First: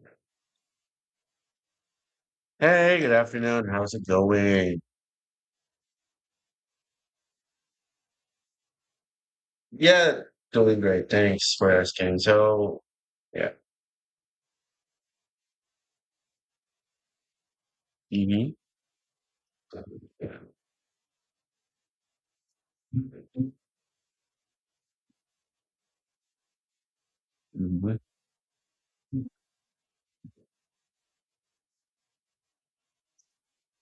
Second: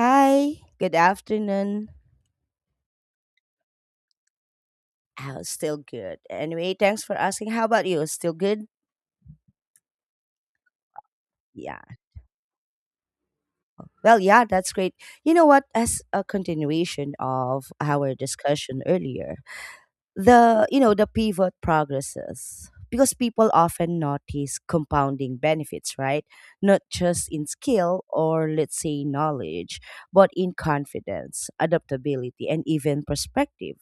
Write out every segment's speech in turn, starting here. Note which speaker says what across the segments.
Speaker 1: Hi, good afternoon.
Speaker 2: Hey, good afternoon. How's it going?
Speaker 1: Oh, still good. Anyway, thanks for asking. How about you? Still good?
Speaker 2: Yeah, doing great. Thanks for
Speaker 1: Yeah.
Speaker 2: asking. So, yeah.
Speaker 1: Well, yeah, that's great. You know what? As a continuation of our
Speaker 2: Mhm.
Speaker 1: discussion earlier, the the pivot progresses because people often notice compounding benefits, right, not just in
Speaker 2: Mhm.
Speaker 1: skill or, let's say, knowledge, but in confidence, adaptability, and even perspective.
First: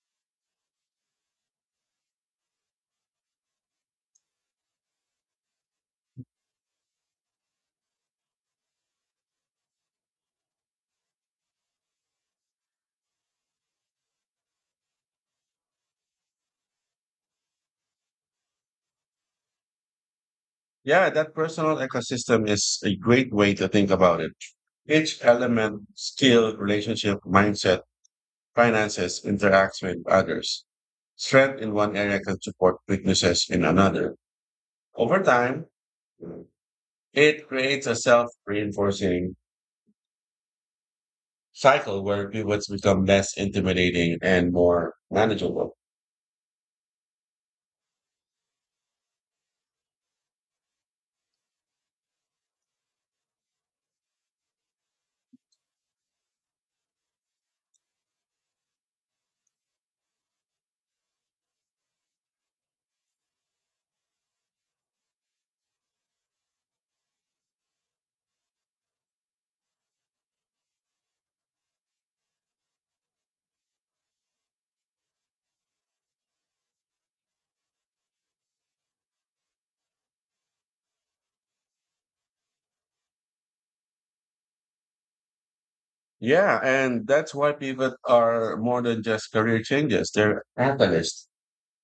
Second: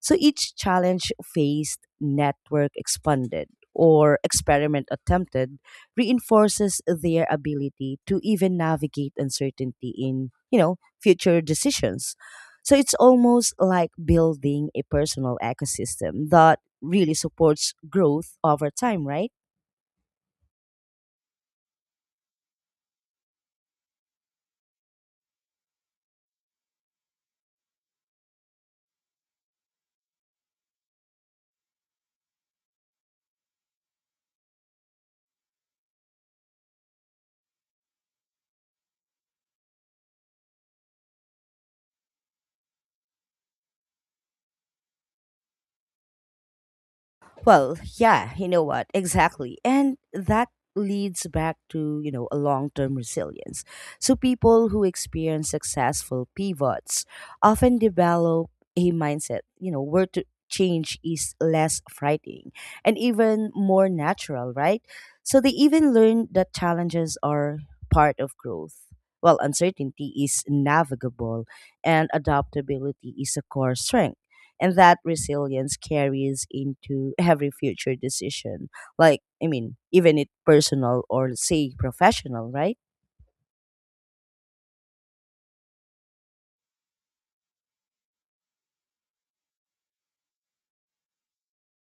Speaker 1: So each challenge faced, network expanded, or experiment attempted reinforces their ability to even navigate uncertainty in, future decisions. So it's almost like building a personal ecosystem that really supports growth over time, right?
Speaker 2: Yeah, that personal ecosystem is a great way to think about it. Each element, skill, relationship, mindset, finances interacts with others. Strength in one area can support weaknesses in another. Over time, it creates a self reinforcing cycle where pivots become less intimidating and more manageable.
Speaker 1: Well, yeah, you know what? Exactly. And that leads back to, you know, a long-term resilience. So people who experience successful pivots often develop a mindset, you know, where to change is less frightening and even more natural, right? So they even learn that challenges are part of growth. Well, uncertainty is navigable and adaptability is a core strength, and that resilience carries into every future decision, like I mean even it personal or say professional, right?
Speaker 2: Yeah, and that's why pivots are more than just career changes. They're catalysts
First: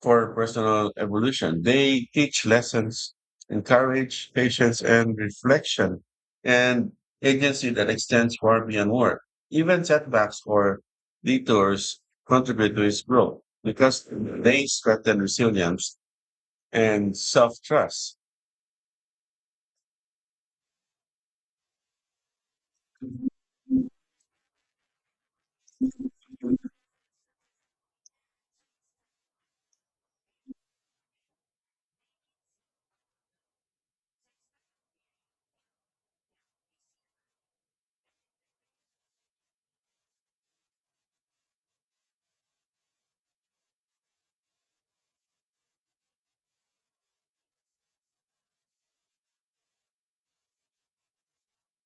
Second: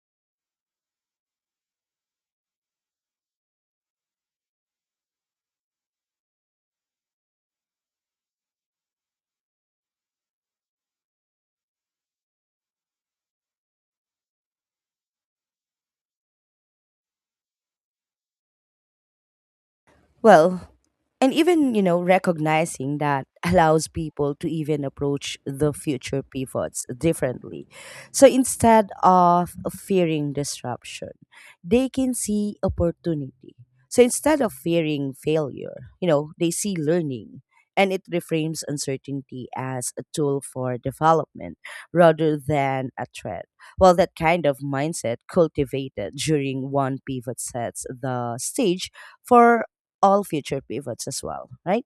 Speaker 2: for personal evolution. They teach lessons, encourage patience and reflection, and agency that extends far beyond work. Even setbacks or detours contribute to its growth because they strengthen resilience and self-trust.
Speaker 1: Well, and even, you know, recognizing that allows people to even approach the future pivots differently. So instead of fearing disruption, they can see opportunity. So instead of fearing failure, you know, they see learning, and it reframes uncertainty as a tool for development rather than a threat. Well, that kind of mindset cultivated during one pivot sets the stage for all future pivots as well, right?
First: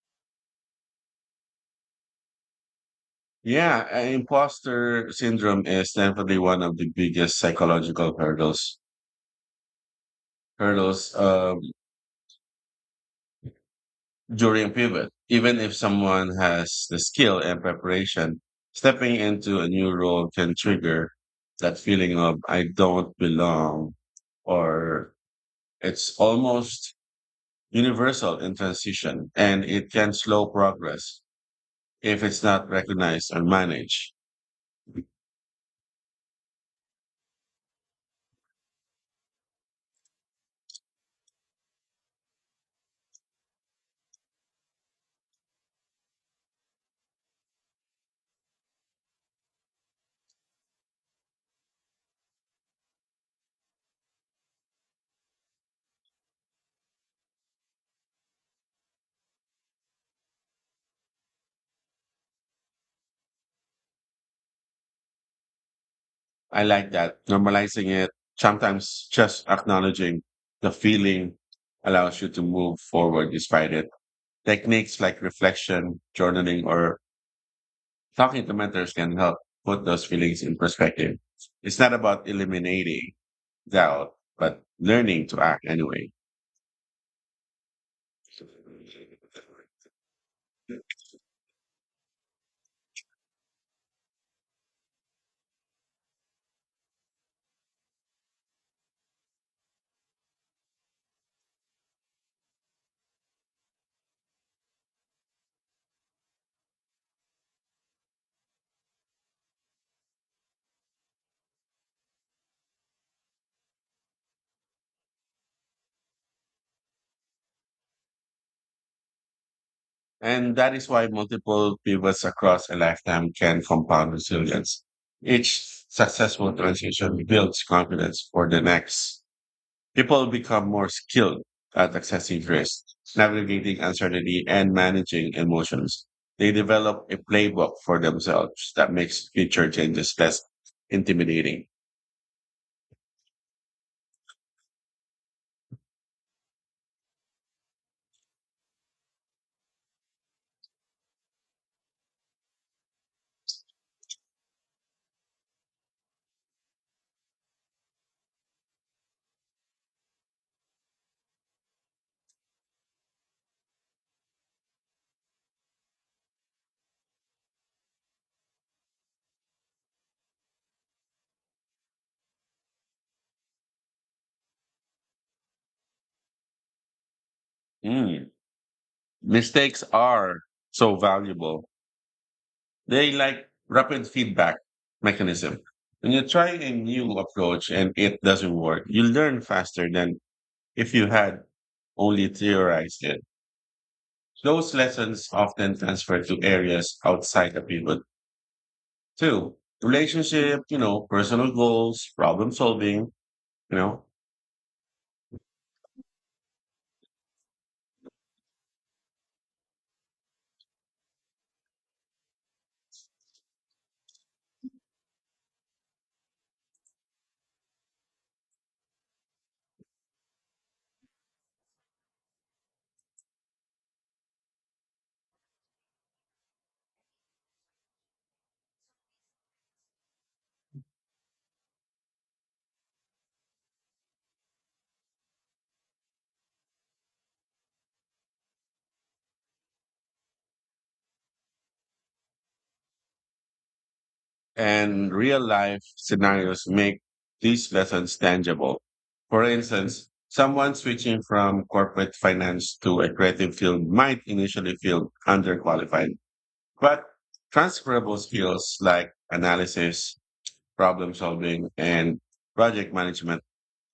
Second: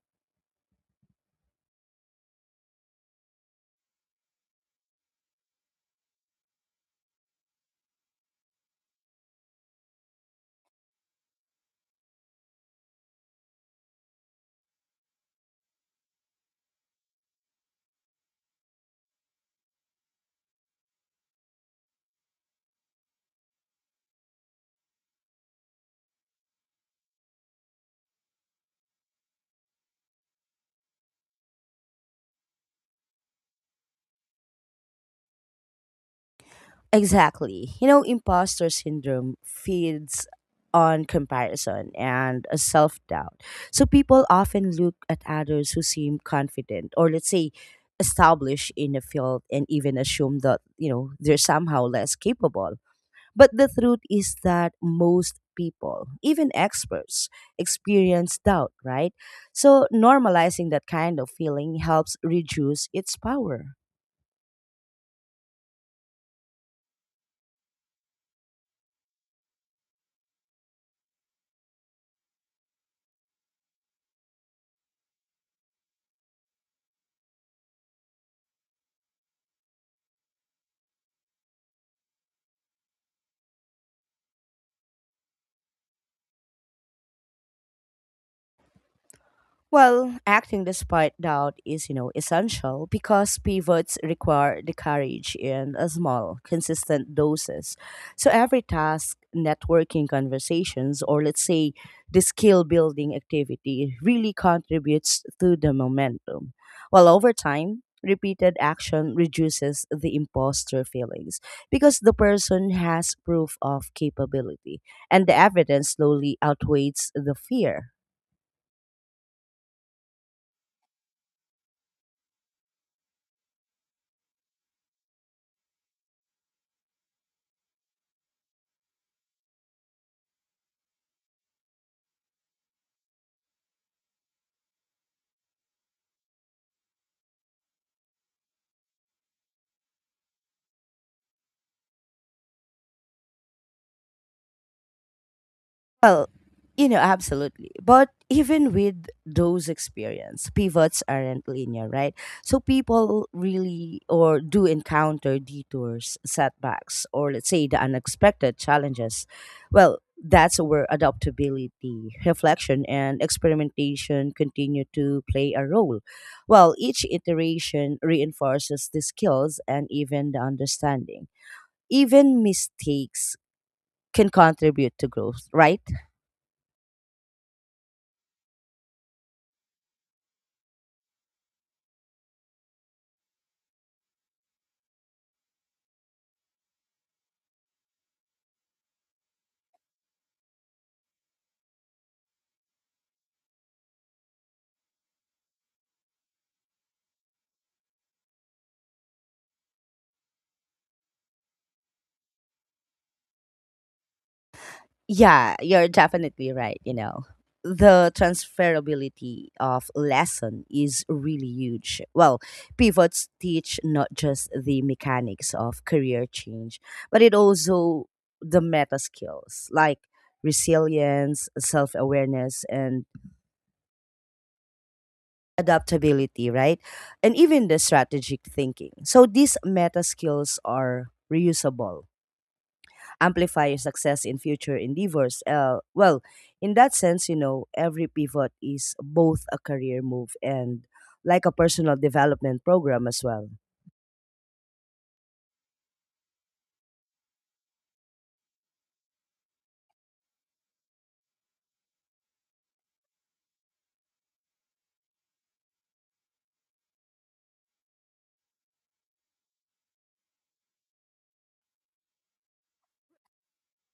Speaker 2: Yeah, imposter syndrome is definitely one of the biggest psychological hurdles during pivot. Even if someone has the skill and preparation, stepping into a new role can trigger that feeling of I don't belong, or it's almost universal in transition, and it can slow progress if it's not recognized or managed.
Speaker 1: Exactly. You know, imposter syndrome feeds on comparison and a self doubt. So people often look at others who seem confident or, let's say, established in a field and even assume that, you know, they're somehow less capable. But the truth is that most people, even experts, experience doubt, right? So normalizing that kind of feeling helps reduce its power.
Speaker 2: I like that. Normalizing it, sometimes just acknowledging the feeling allows you to move forward despite it. Techniques like reflection, journaling, or talking to mentors can help put those feelings in perspective. It's not about eliminating doubt, but learning to act anyway.
Speaker 1: Well, acting despite doubt is, you know, essential because pivots require the courage in a small, consistent doses. So every task, networking conversations, or, let's say, the skill building activity really contributes to the momentum. While over time, repeated action reduces the imposter feelings because the person has proof of capability, and the evidence slowly outweighs the fear.
Speaker 2: And that is why multiple pivots across a lifetime can compound resilience. Each successful transition builds confidence for the next. People become more skilled at accessing risk, navigating uncertainty, and managing emotions. They develop a playbook for themselves that makes future changes less intimidating.
Speaker 1: Well, you know, absolutely. But even with those experience, pivots aren't linear, right? So people really or do encounter detours, setbacks, or, let's say, the unexpected challenges. Well, that's where adaptability, reflection, and experimentation continue to play a role. Well, each iteration reinforces the skills and even the understanding. Even mistakes can contribute to growth, right?
Speaker 2: Mm. Mistakes are so valuable. They like rapid feedback mechanism. When you try a new approach and it doesn't work, you learn faster than if you had only theorized it. Those lessons often transfer to areas outside the pivot too. Relationship, you know, personal goals, problem solving, you know,
Speaker 1: Yeah, you're definitely right. You know, the transferability of lesson is really huge. Well, pivots teach not just the mechanics of career change, but it also the meta skills like resilience, self awareness, and adaptability, right? And even the strategic thinking. So these meta skills are reusable, amplify your success in future endeavors. Well, in that sense, you know, every pivot is both a career move and like a personal development program as well.
Speaker 2: and real life scenarios make these lessons tangible. For instance, someone switching from corporate finance to a creative field might initially feel underqualified, but transferable skills like analysis, problem solving, and project management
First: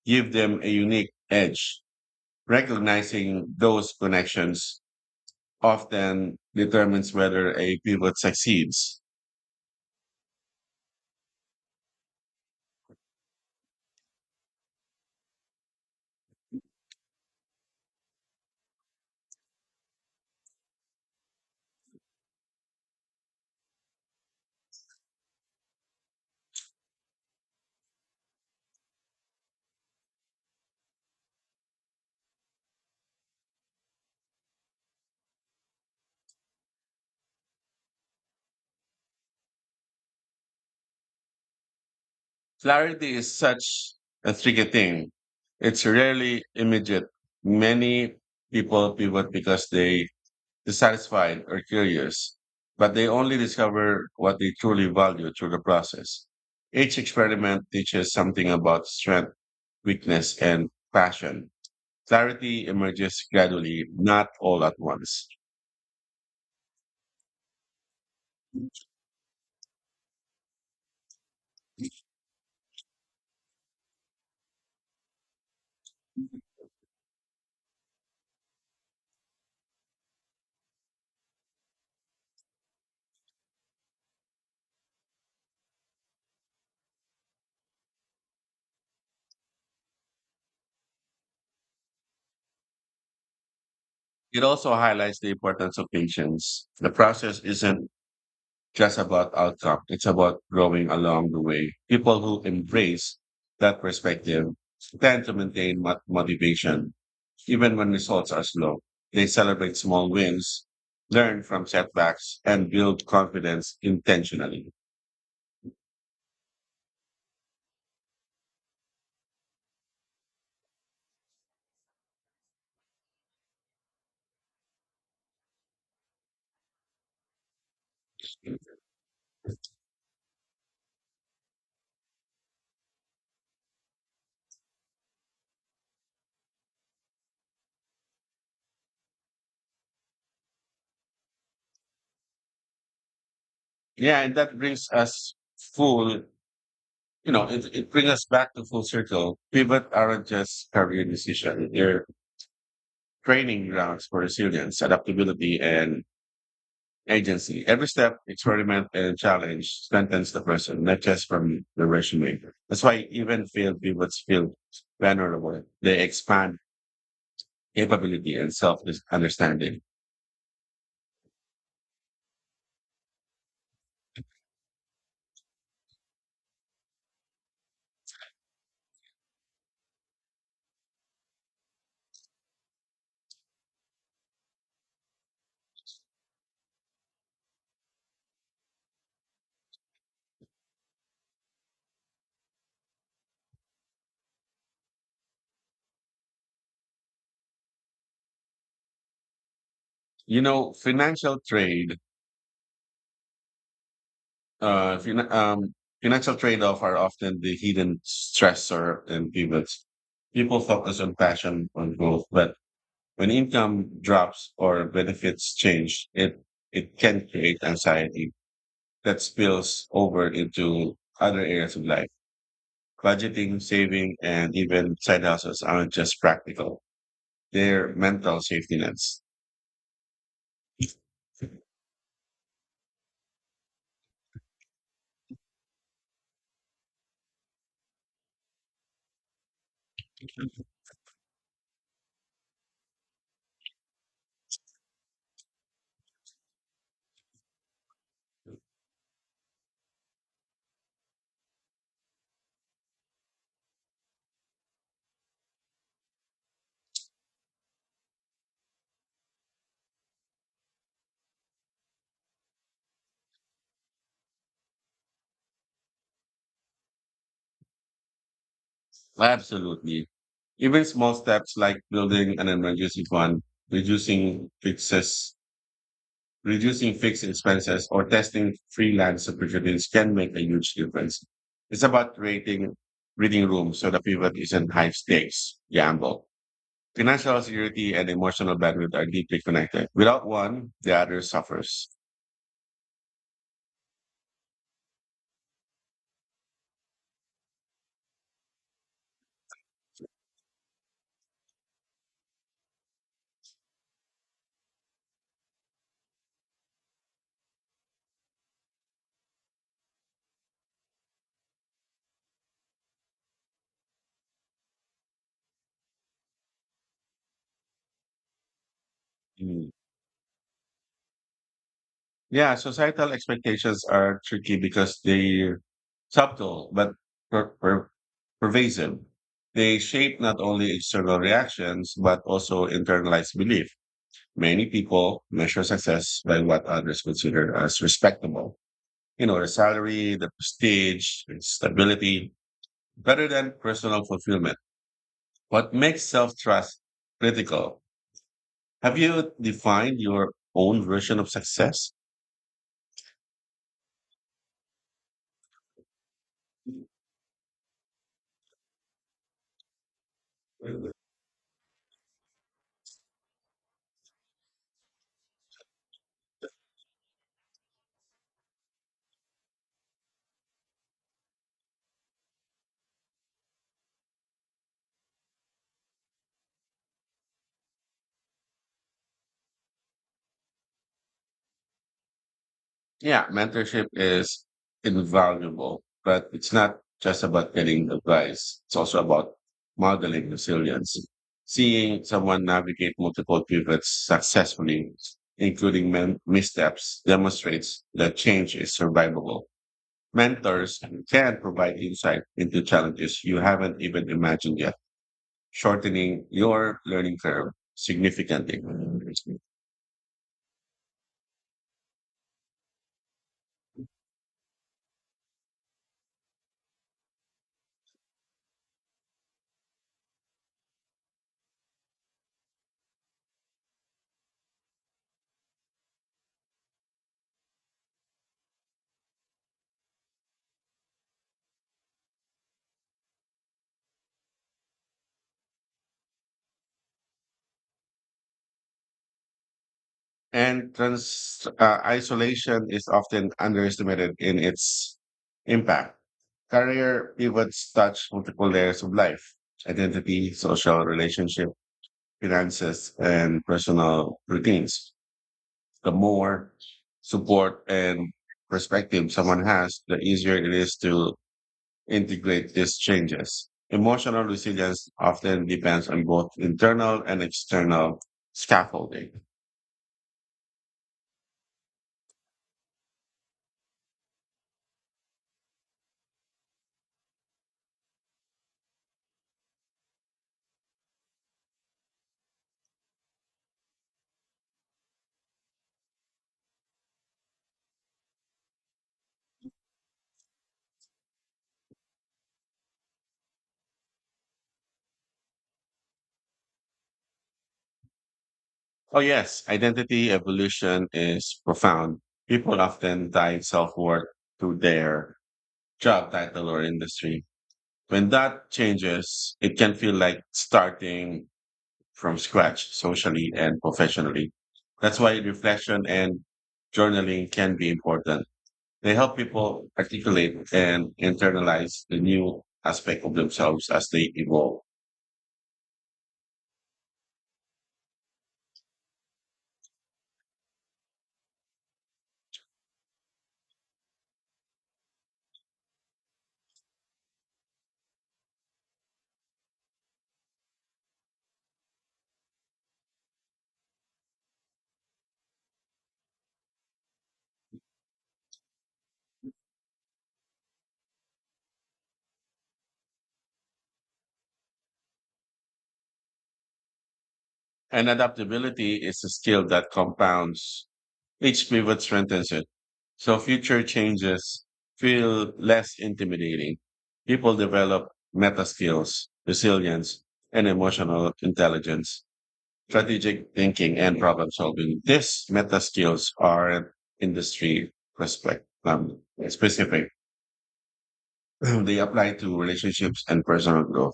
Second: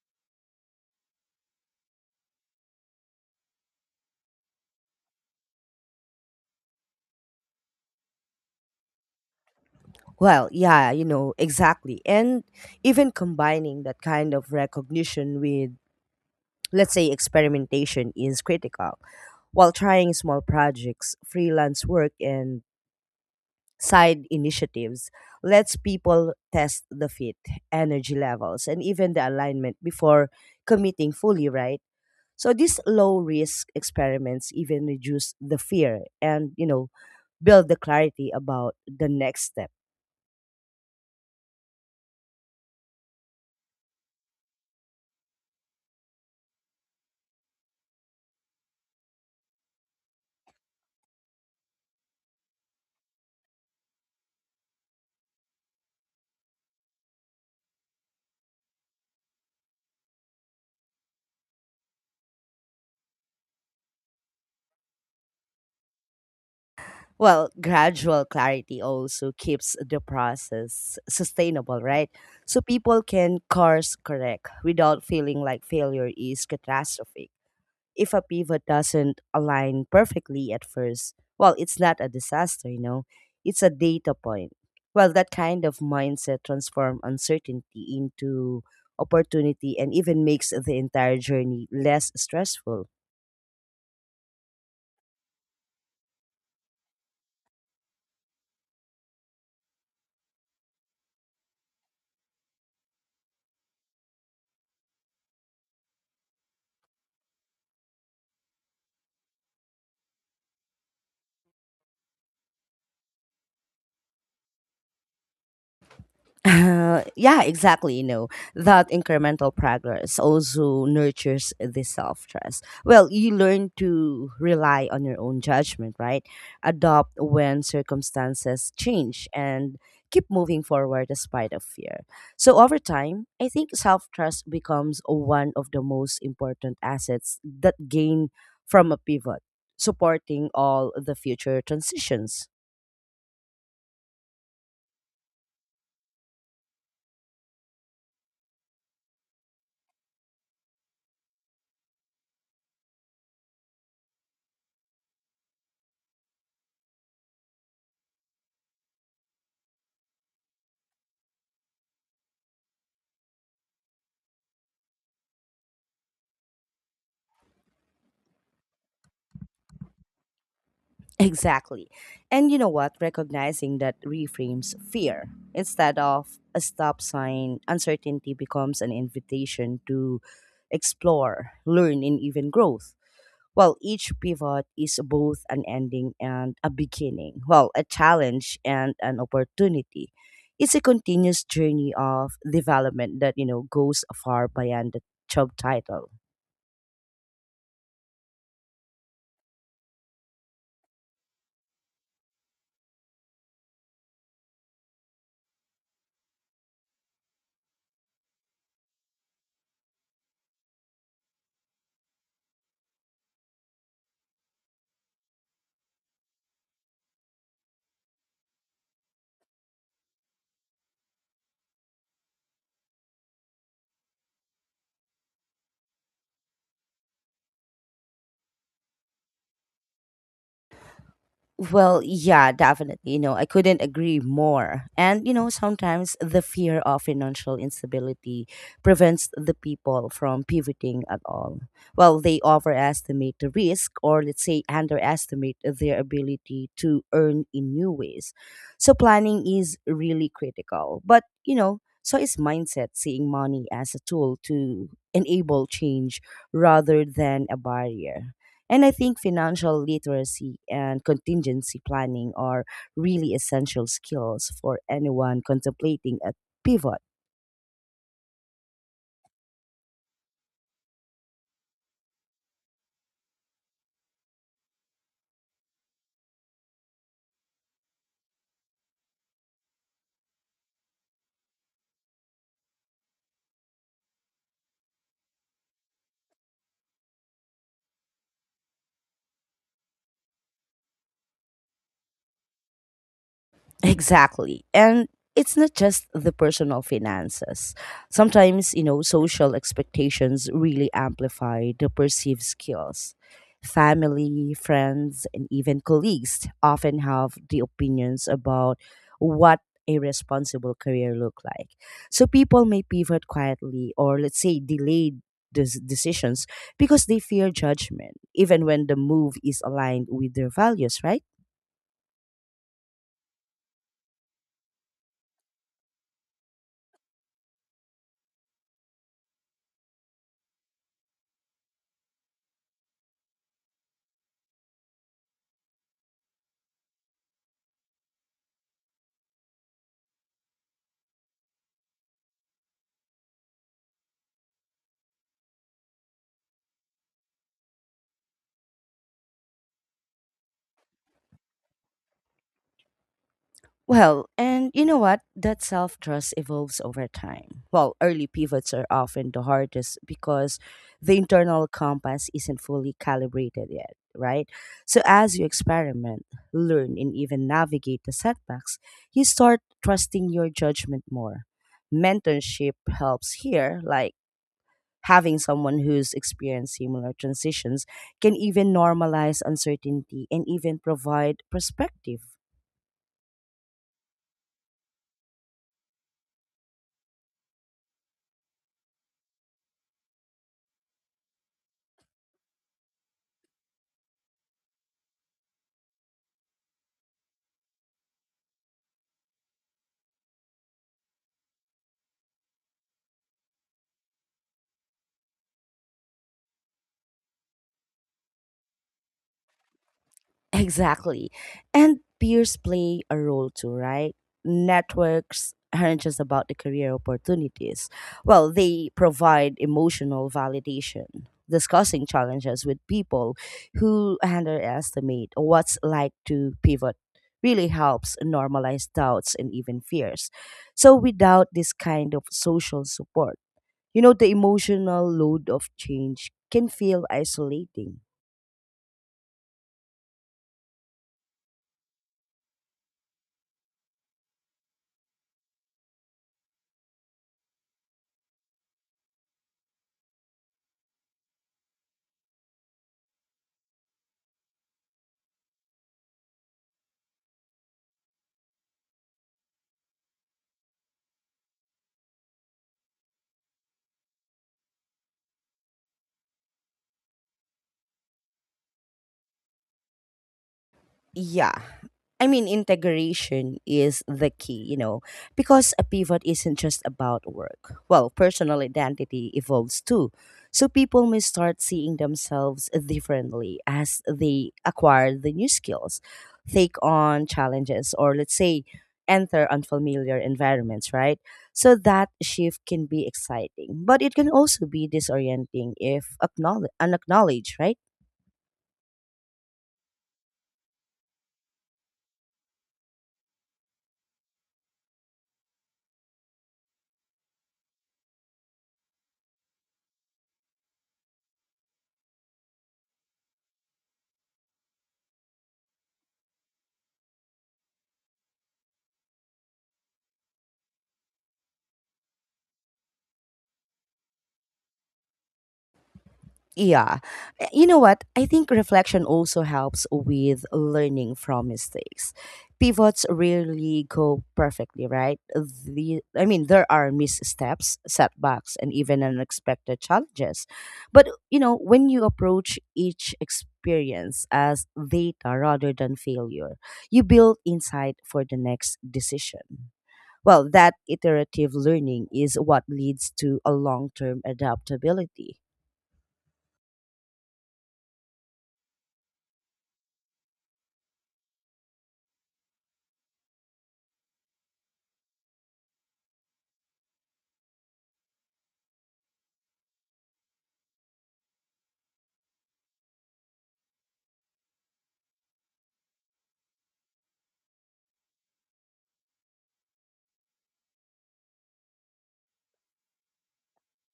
Speaker 2: give them a unique edge. Recognizing those connections often determines whether a pivot succeeds.
Speaker 1: Well, yeah, you know, exactly. And even combining that kind of recognition with, let's say, experimentation is critical. While trying small projects, freelance work, and side initiatives lets people test the fit, energy levels, and even the alignment before committing fully, right? So these low risk experiments even reduce the fear and, you know, build the clarity about the next step.
Speaker 2: Clarity is such a tricky thing. It's rarely immediate. Many people pivot because they dissatisfied or curious, but they only discover what they truly value through the process. Each experiment teaches something about strength, weakness, and passion. Clarity emerges gradually, not all at once.
Speaker 1: Well, gradual clarity also keeps the process sustainable, right? So people can course correct without feeling like failure is catastrophic. If a pivot doesn't align perfectly at first, well, it's not a disaster, you know, it's a data point. Well, that kind of mindset transforms uncertainty into opportunity and even makes the entire journey less stressful.
Speaker 2: It also highlights the importance of patience. The process isn't just about outcome, it's about growing along the way. People who embrace that perspective tend to maintain motivation even when results are slow. They celebrate small wins, learn from setbacks, and build confidence intentionally.
Speaker 1: Yeah, exactly. You know, that incremental progress also nurtures the self trust. Well, you learn to rely on your own judgment, right? Adopt when circumstances change and keep moving forward despite of fear. So over time, I think self trust becomes one of the most important assets that gain from a pivot, supporting all the future transitions.
Speaker 2: Yeah, and that brings us full, you know, it brings us back to full circle. Pivot aren't just career decisions. They're training grounds for resilience, adaptability, and agency. Every step, experiment, and challenge strengthens the person, not just from the resume. That's why even field pivots feel vulnerable. They expand capability and self understanding.
Speaker 1: Exactly. And you know what? Recognizing that reframes fear. Instead of a stop sign, uncertainty becomes an invitation to explore, learn, and even growth. Well, each pivot is both an ending and a beginning. Well, a challenge and an opportunity. It's a continuous journey of development that, you know, goes far beyond the job title.
Speaker 2: You know, uh, fin- um, financial trade off are often the hidden stressor in pivots. People focus on passion, on growth, but when income drops or benefits change, it can create anxiety that spills over into other areas of life. Budgeting, saving, and even side hustles aren't just practical; they're mental safety nets.
Speaker 1: Well, yeah, definitely. You know, I couldn't agree more. And, you know, sometimes the fear of financial instability prevents the people from pivoting at all. Well, they overestimate the risk or, let's say, underestimate their ability to earn in new ways. So, planning is really critical. But, you know, so is mindset, seeing money as a tool to enable change rather than a barrier. And I think financial literacy and contingency planning are really essential skills for anyone contemplating a pivot.
Speaker 2: Absolutely. Even small steps like building an emergency fund, reducing fixes, reducing fixed expenses or testing freelance opportunities can make a huge difference. It's about creating breathing room so the pivot isn't high stakes gamble. Financial security and emotional bandwidth are deeply connected. Without one, the other suffers.
Speaker 1: Exactly. And it's not just the personal finances. Sometimes, you know, social expectations really amplify the perceived skills. Family, friends, and even colleagues often have the opinions about what a responsible career look like. So people may pivot quietly or, let's say, delayed decisions because they fear judgment even when the move is
Speaker 2: Mm.
Speaker 1: aligned with their values, right?
Speaker 2: Yeah, societal expectations are tricky because they subtle but per- per- pervasive. They shape not only external reactions but also internalized belief. Many people measure success by what others consider as respectable. You know, the salary, the prestige, the stability, better than personal fulfillment. What makes self trust critical? Have you defined your own version of success?
Speaker 1: Well, and you know what? That self trust evolves over time. Well, early pivots are often the hardest because the internal compass isn't fully calibrated yet, right? So, as you experiment, learn, and even navigate the setbacks, you start trusting your judgment more. Mentorship helps here, like having someone who's experienced similar transitions can even normalize uncertainty and even provide perspective.
Speaker 2: Yeah, mentorship is invaluable, but it's not just about getting advice. It's also about modeling resilience. Seeing someone navigate multiple pivots successfully, including missteps, demonstrates that change is survivable. Mentors can provide insight into challenges you haven't even imagined yet, shortening your learning curve significantly.
Speaker 1: Exactly. And peers play a role too, right? Networks aren't just about the career opportunities. Well, they provide emotional validation, discussing challenges with people who underestimate what's like to pivot. Really helps normalize doubts and even fears. So, without this kind of social support, you know, the emotional load of change can feel isolating.
Speaker 2: And trans Isolation is often underestimated in its impact. Career pivots touch multiple layers of life identity, social relationship, finances, and personal routines. The more support and perspective someone has, the easier it is to integrate these changes. Emotional resilience often depends on both internal and external scaffolding.
Speaker 1: Yeah, I mean integration is the key, you know, because a pivot isn't just about work. Well, personal identity evolves too. So people may start seeing themselves differently as they acquire the new skills, take on challenges, or, let's say, enter unfamiliar environments, right? So that shift can be exciting, but it can also be disorienting if unacknowledged, right?
Speaker 2: Oh, yes. Identity evolution is profound. People often tie self worth to their job title or industry. When that changes, it can feel like starting from scratch socially and professionally. That's why reflection and journaling can be important. They help people articulate and internalize the new aspect of themselves as they evolve.
Speaker 1: Yeah. You know what? I think reflection also helps with learning from mistakes. Pivots rarely go perfectly, right? I mean, there are missteps, setbacks, and even unexpected challenges. But, you know, when you approach each experience as data rather than failure, you build insight for the next decision. Well, that iterative learning is what leads to a long term adaptability.
Speaker 2: And adaptability is a skill that compounds. Each pivot strengthens it. So future changes feel less intimidating. People develop meta skills, resilience, and emotional intelligence, strategic thinking, and problem solving. These meta skills are industry respect, um, specific. They apply to relationships and personal growth.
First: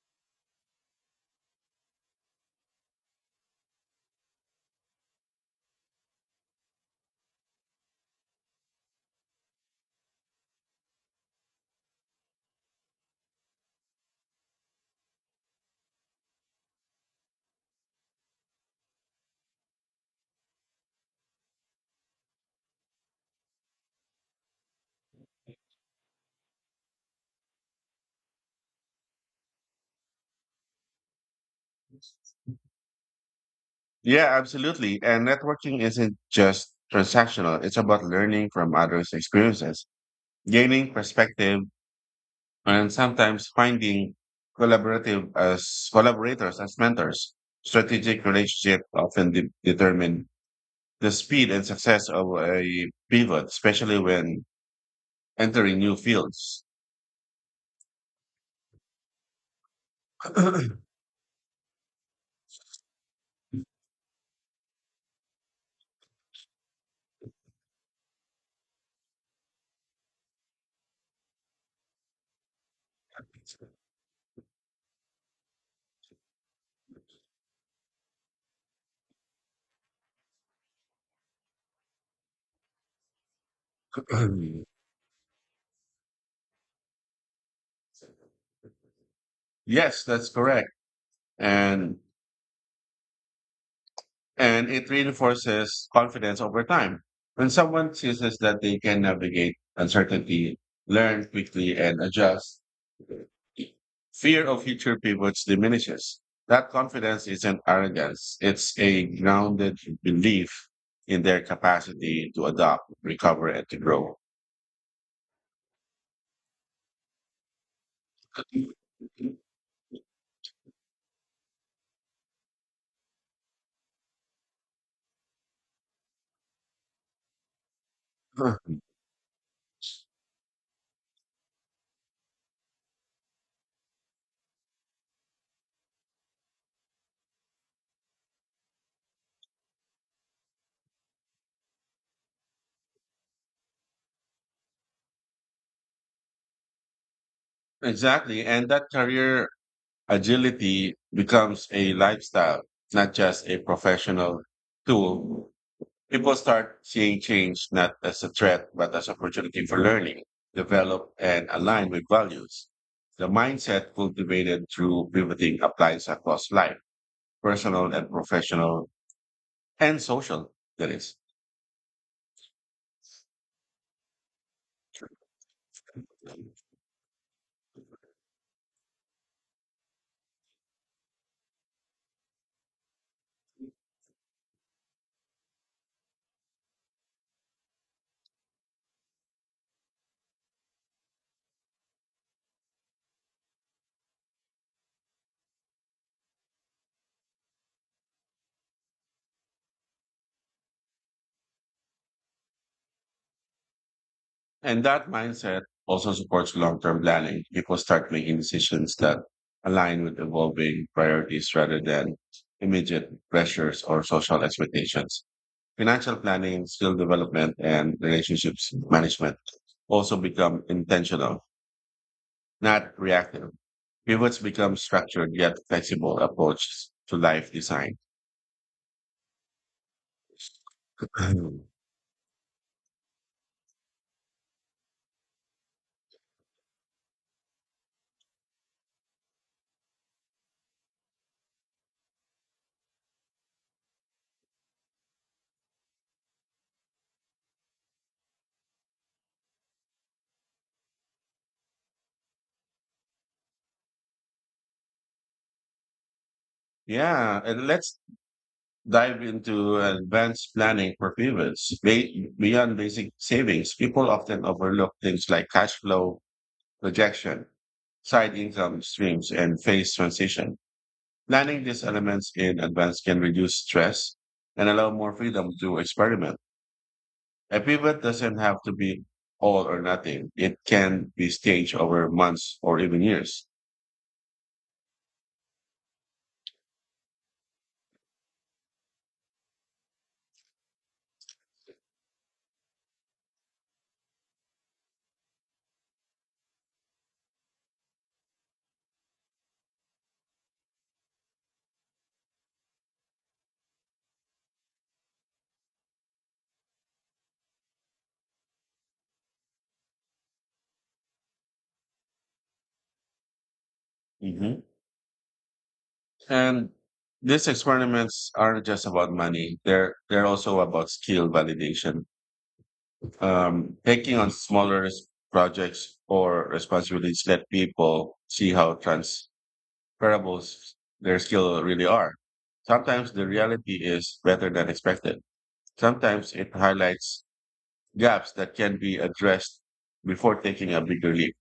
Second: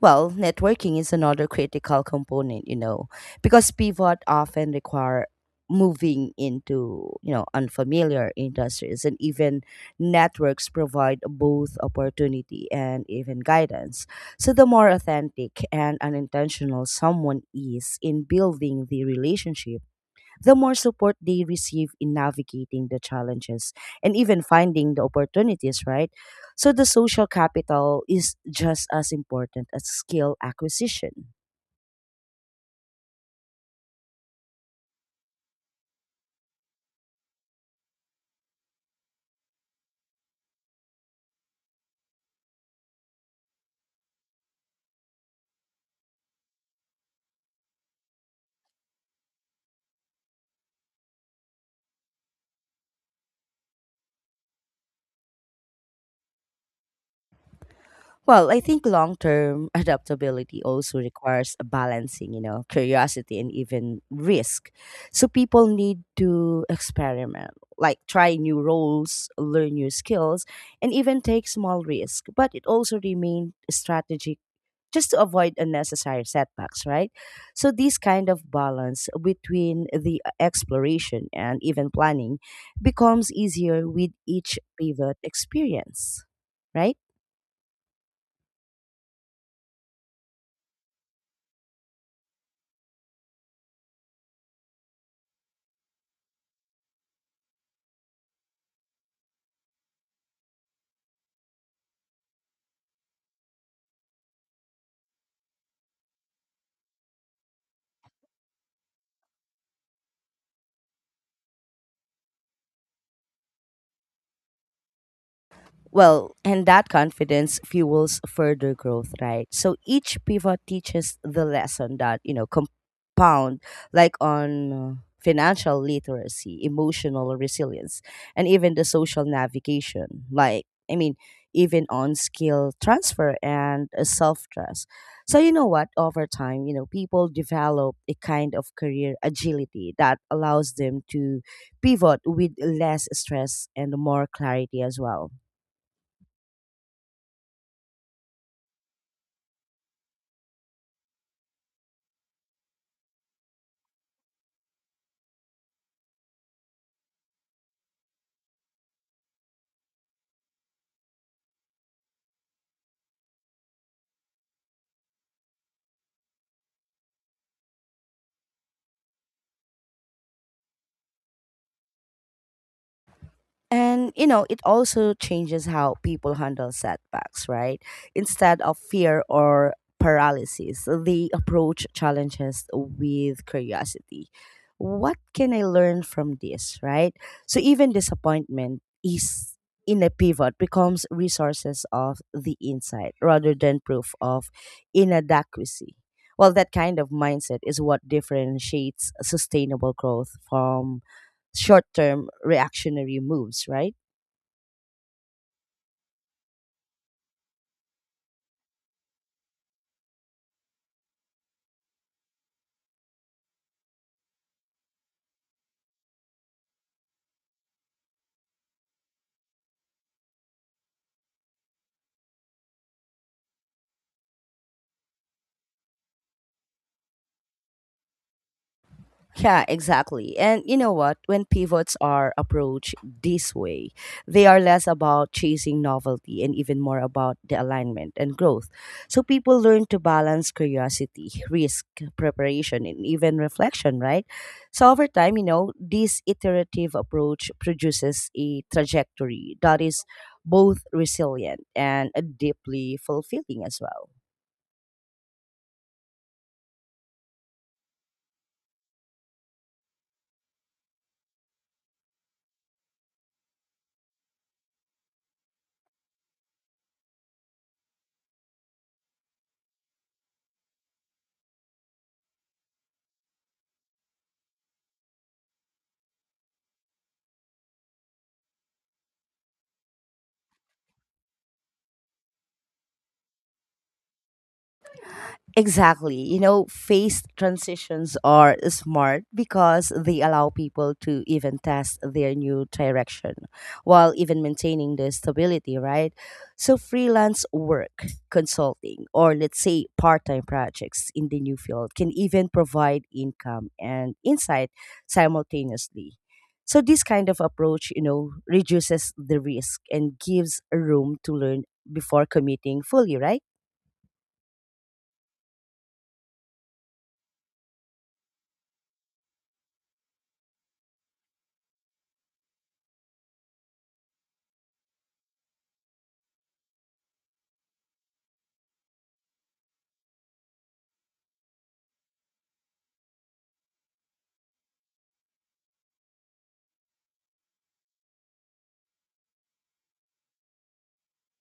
Speaker 1: Well, networking is another critical component, you know, because pivot often require moving into, you know, unfamiliar industries, and even networks provide both opportunity and even guidance. So the more authentic and unintentional someone is in building the relationship, the more support they receive in navigating the challenges and even finding the opportunities, right? So the social capital is just as important as skill acquisition.
Speaker 2: Yeah, absolutely. And networking isn't just transactional. It's about learning from others' experiences, gaining perspective and sometimes finding collaborative as collaborators as mentors. Strategic relationships often determine the speed and success of a pivot, especially when entering new fields.
Speaker 1: Well, I think long term adaptability also requires a balancing, you know, curiosity and even risk. So people need to experiment, like try new roles, learn new skills, and even take small risks. But it also remains strategic just to avoid unnecessary setbacks, right? So, this kind of balance between the exploration and even planning becomes easier with each pivot experience, right?
Speaker 2: Yes, that's correct. And and it reinforces confidence over time. When someone sees that they can navigate uncertainty, learn quickly, and adjust, fear of future pivots diminishes. That confidence isn't arrogance, it's a grounded belief in their capacity to adapt, recover, and to grow.
Speaker 1: Well, and that confidence fuels further growth, right? So each pivot teaches the lesson that, you know, compound like on financial literacy, emotional resilience, and
Speaker 2: Huh.
Speaker 1: even the social navigation. Like, I mean, even on skill transfer and self trust. So, you know what? Over time, you know, people develop a kind of career agility that allows them to pivot with less stress and more clarity as well.
Speaker 2: Exactly. And that career agility becomes a lifestyle, not just a professional tool. People start seeing change not as a threat, but as opportunity for learning, develop, and align with values. The mindset cultivated through pivoting applies across life, personal and professional and social, that is.
Speaker 1: And you know, it also changes how people handle setbacks, right? Instead of fear or paralysis, they approach challenges with curiosity. What can I learn from this, right? So even disappointment is in a pivot becomes resources of the insight rather than proof of inadequacy. Well, that kind of mindset is what differentiates sustainable growth from short term reactionary moves, right?
Speaker 2: And that mindset also supports long term planning. People start making decisions that align with evolving priorities rather than immediate pressures or social expectations. Financial planning, skill development, and relationships management also become intentional, not reactive. Pivots become structured yet flexible approaches to life design.
Speaker 1: Yeah, exactly. And you know what? When pivots are approached this way, they are less about chasing novelty and even more about the alignment and growth. So people learn to balance curiosity, risk, preparation, and even reflection, right? So over time, you know, this iterative approach produces a trajectory that is both resilient and deeply fulfilling as well.
Speaker 2: Yeah, and let's dive into advanced planning for pivots. Beyond basic savings, people often overlook things like cash flow projection, side income streams, and phase transition. Planning these elements in advance can reduce stress and allow more freedom to experiment. A pivot doesn't have to be all or nothing. It can be staged over months or even years.
Speaker 1: Exactly. You know, phase transitions are smart because they allow people to even test their new direction while even maintaining the stability, right? So, freelance work, consulting, or, let's say, part time projects in the new field can even provide income and insight simultaneously. So, this kind of approach, you know, reduces the risk and gives room to learn before committing fully, right?
Speaker 2: Hmm. And these experiments aren't just about money. They're also about skill validation. Taking on smaller projects or responsibilities let people see how transferable s- their skill really are. Sometimes the reality is better than expected. Sometimes it highlights gaps that can be addressed before taking a bigger leap.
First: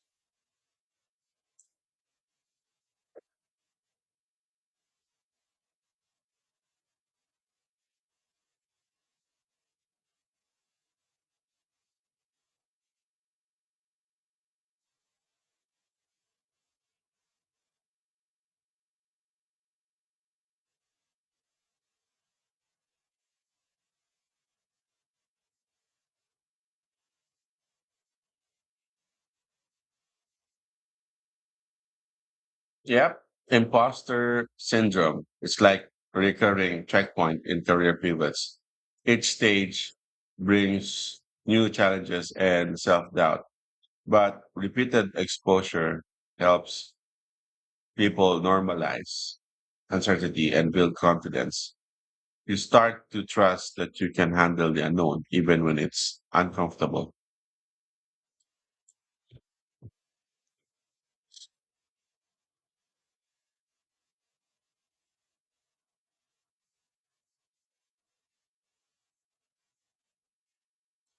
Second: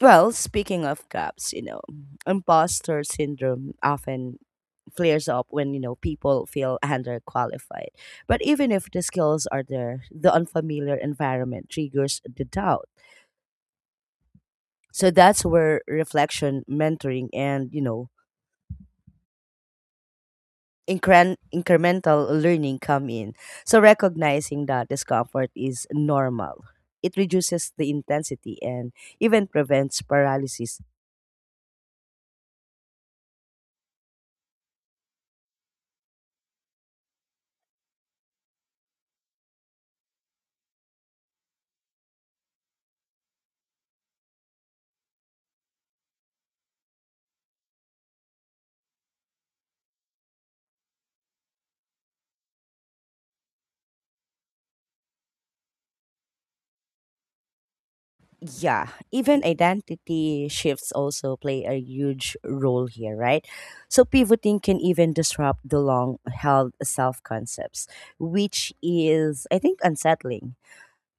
Speaker 1: Well, speaking of gaps, you know, imposter syndrome often flares up when, you know, people feel underqualified. But even if the skills are there, the unfamiliar environment triggers the doubt. So that's where reflection, mentoring, and, you know, incremental learning come in. So recognizing that discomfort is normal, it reduces the intensity and even prevents paralysis.
Speaker 2: Yep. Imposter syndrome. It's like a recurring checkpoint in career pivots. Each stage brings new challenges and self doubt. But repeated exposure helps people normalize uncertainty and build confidence. You start to trust that you can handle the unknown, even when it's uncomfortable.
Speaker 1: Yeah, even identity shifts also play a huge role here, right? So pivoting can even disrupt the long held self concepts, which is I think unsettling.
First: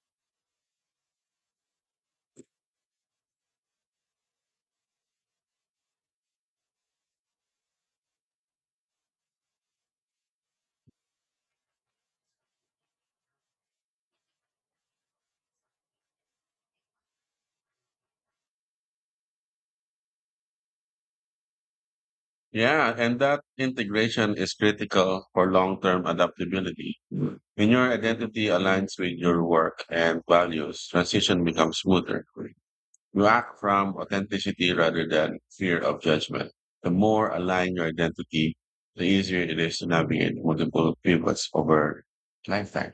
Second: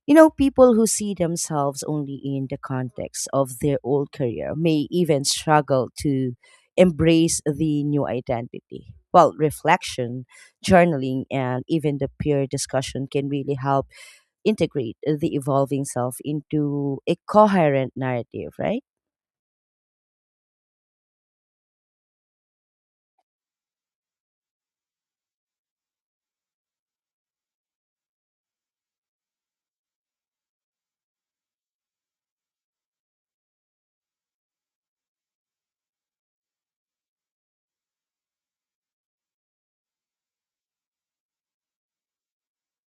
Speaker 1: You know, people who see themselves only in the context of their old career may even struggle to embrace the new identity. Well, reflection, journaling, and even the peer discussion can really help integrate the evolving self into a coherent narrative, right?
Speaker 2: Yeah, and that integration is critical for long term adaptability. Mm. When your identity aligns with your work and values, transition becomes smoother. You act from authenticity rather than fear of judgment. The more aligned your identity, the easier it is to navigate multiple pivots over lifetime.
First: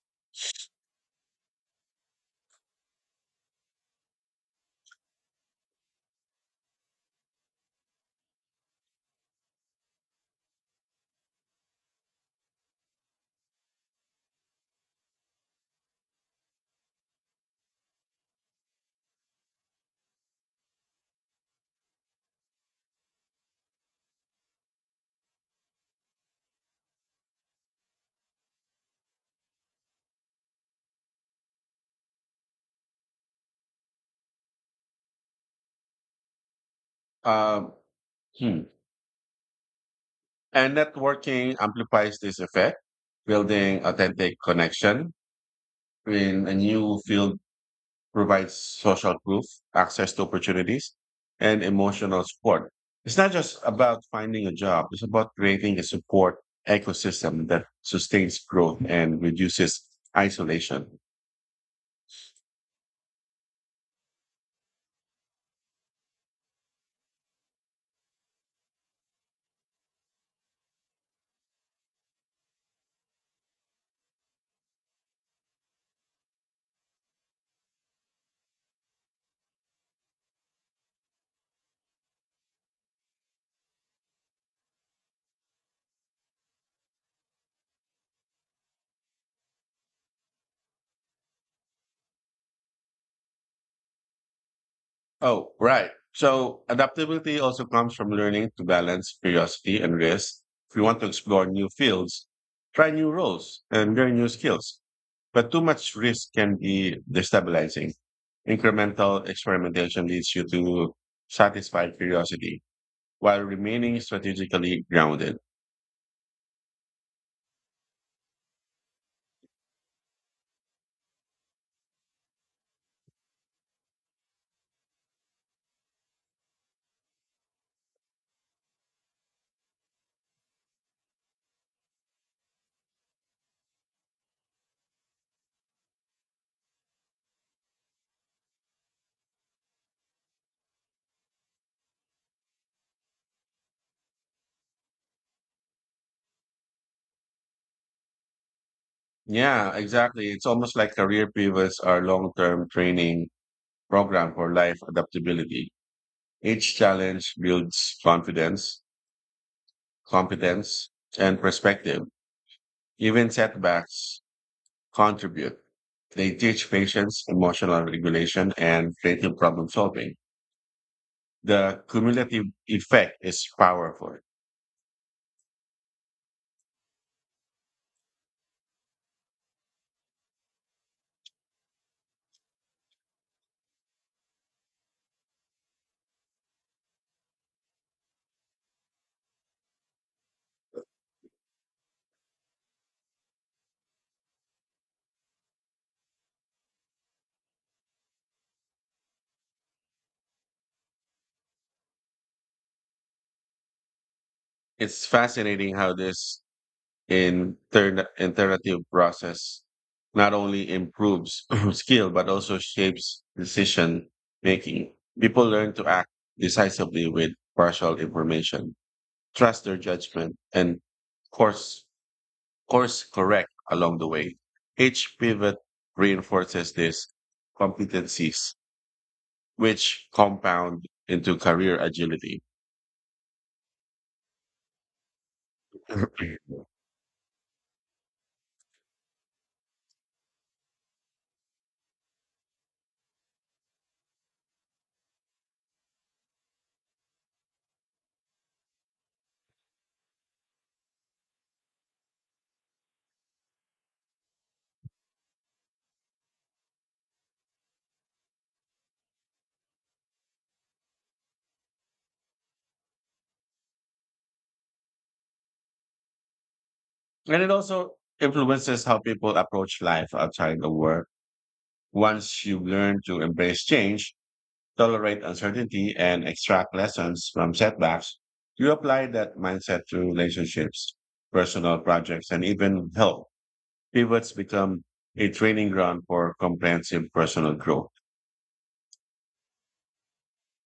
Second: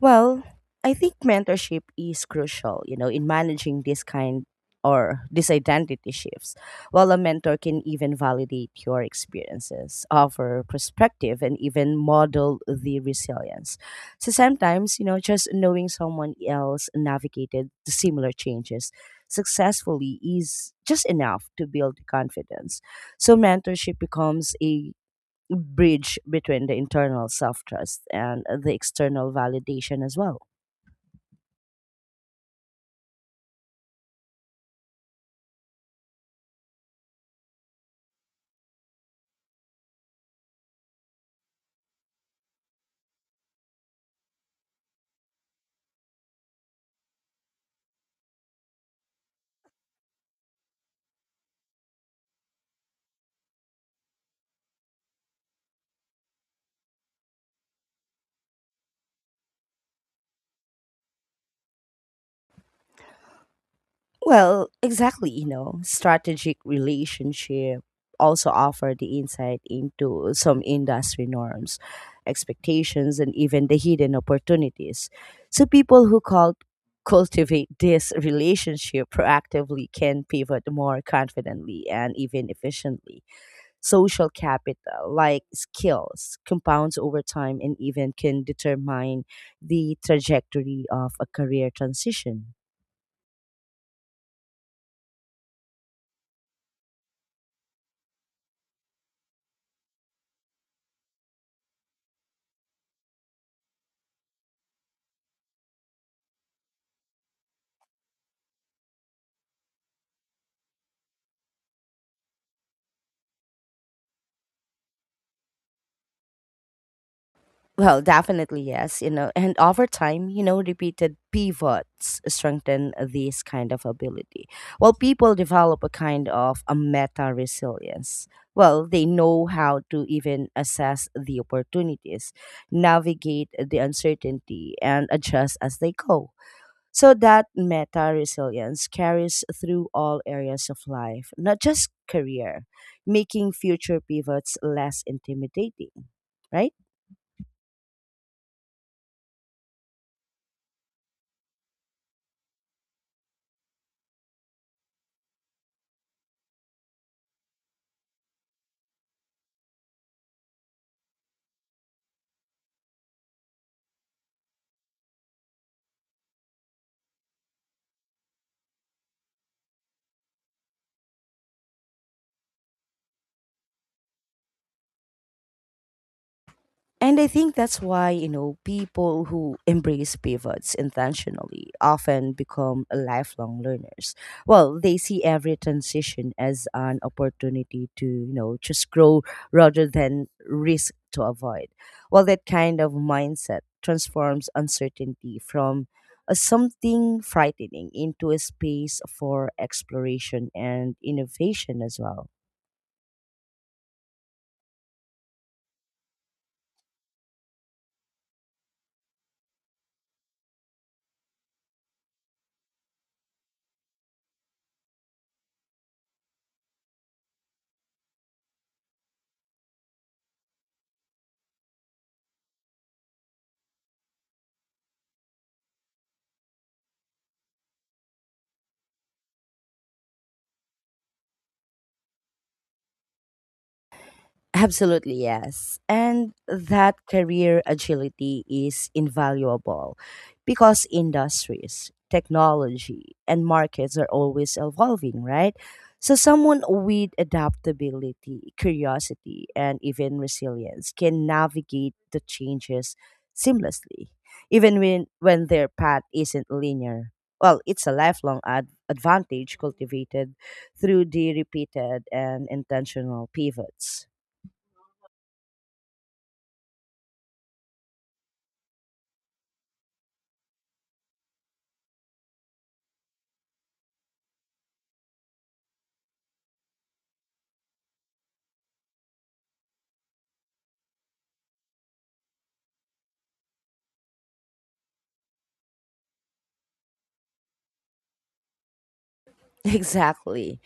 Speaker 1: Well, I think mentorship is crucial, you know, in managing this kind or these identity shifts. While a mentor can even validate your experiences, offer perspective, and even model the resilience. So sometimes, you know, just knowing someone else navigated the similar changes successfully is just enough to build confidence. So mentorship becomes a bridge between the internal self trust and the external validation as well.
Speaker 2: Um, hmm. And networking amplifies this effect, building authentic connection in a new field provides social proof, access to opportunities, and emotional support. It's not just about finding a job, it's about creating a support ecosystem that sustains growth and reduces isolation.
Speaker 1: Well, exactly, you know, strategic relationship also offer the insight into some industry norms, expectations, and even the hidden opportunities. So people who call cultivate this relationship proactively can pivot more confidently and even efficiently. Social capital like skills compounds over time and even can determine the trajectory of a career transition.
Speaker 2: Oh, right. So, adaptability also comes from learning to balance curiosity and risk. If you want to explore new fields, try new roles and learn new skills. But too much risk can be destabilizing. Incremental experimentation leads you to satisfy curiosity while remaining strategically grounded.
Speaker 1: Well, definitely, yes, you know. And over time, you know, repeated pivots strengthen this kind of ability. Well, people develop a kind of a meta resilience. Well, they know how to even assess the opportunities, navigate the uncertainty, and adjust as they go. So that meta resilience carries through all areas of life, not just career, making future pivots less intimidating, right?
Speaker 2: Yeah, exactly. It's almost like career pivots are long-term training program for life adaptability. Each challenge builds confidence, competence, and perspective. Even setbacks contribute. They teach patience, emotional regulation, and creative problem solving. The cumulative effect is powerful.
Speaker 1: And I think that's why, you know, people who embrace pivots intentionally often become lifelong learners. Well, they see every transition as an opportunity to, you know, just grow rather than risk to avoid. Well, that kind of mindset transforms uncertainty from a something frightening into a space for exploration and innovation as well.
Speaker 2: It's fascinating how this in turn, alternative process not only improves skill but also shapes decision making. People learn to act decisively with partial information, trust their judgment, and course course correct along the way. Each pivot reinforces these competencies, which compound into career agility.
Speaker 1: Absolutely, yes. And
Speaker 2: And
Speaker 1: that career agility is invaluable because industries, technology, and markets are always evolving, right? So, someone with adaptability, curiosity, and even resilience can navigate the changes seamlessly, even when their path isn't linear. Well, it's a lifelong advantage cultivated through the repeated and intentional pivots.
Speaker 2: it also influences how people approach life outside the work. Once you learn to embrace change, tolerate uncertainty, and extract lessons from setbacks, you apply that mindset to relationships, personal projects, and even health. Pivots become a training ground for comprehensive personal growth.
Speaker 1: Exactly.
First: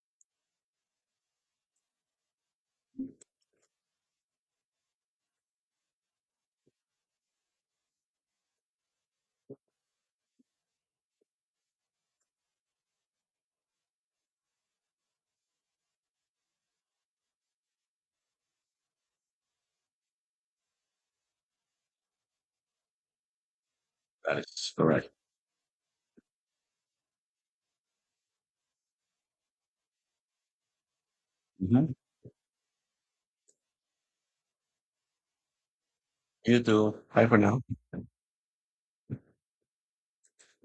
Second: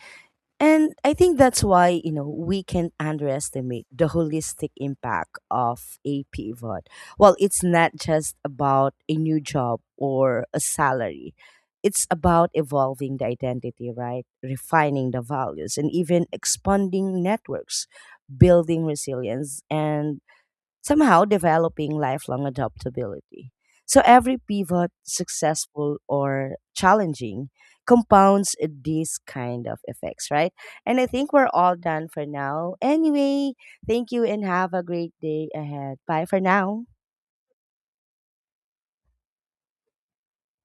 Speaker 1: And I think that's why, you know, we can underestimate the holistic impact of a pivot. Well, it's not just about a new job or a salary. It's about evolving the identity, right? Refining the values and even expanding networks, building resilience and somehow developing lifelong adaptability. So
Speaker 2: That
Speaker 1: every
Speaker 2: is
Speaker 1: pivot,
Speaker 2: correct.
Speaker 1: successful or challenging, compounds these kind of effects, right? And I think we're all
Speaker 2: Mhm.
Speaker 1: done for now. Anyway, thank you and have a great day ahead. Bye for
Speaker 2: You
Speaker 1: now.
Speaker 2: too. Bye for now.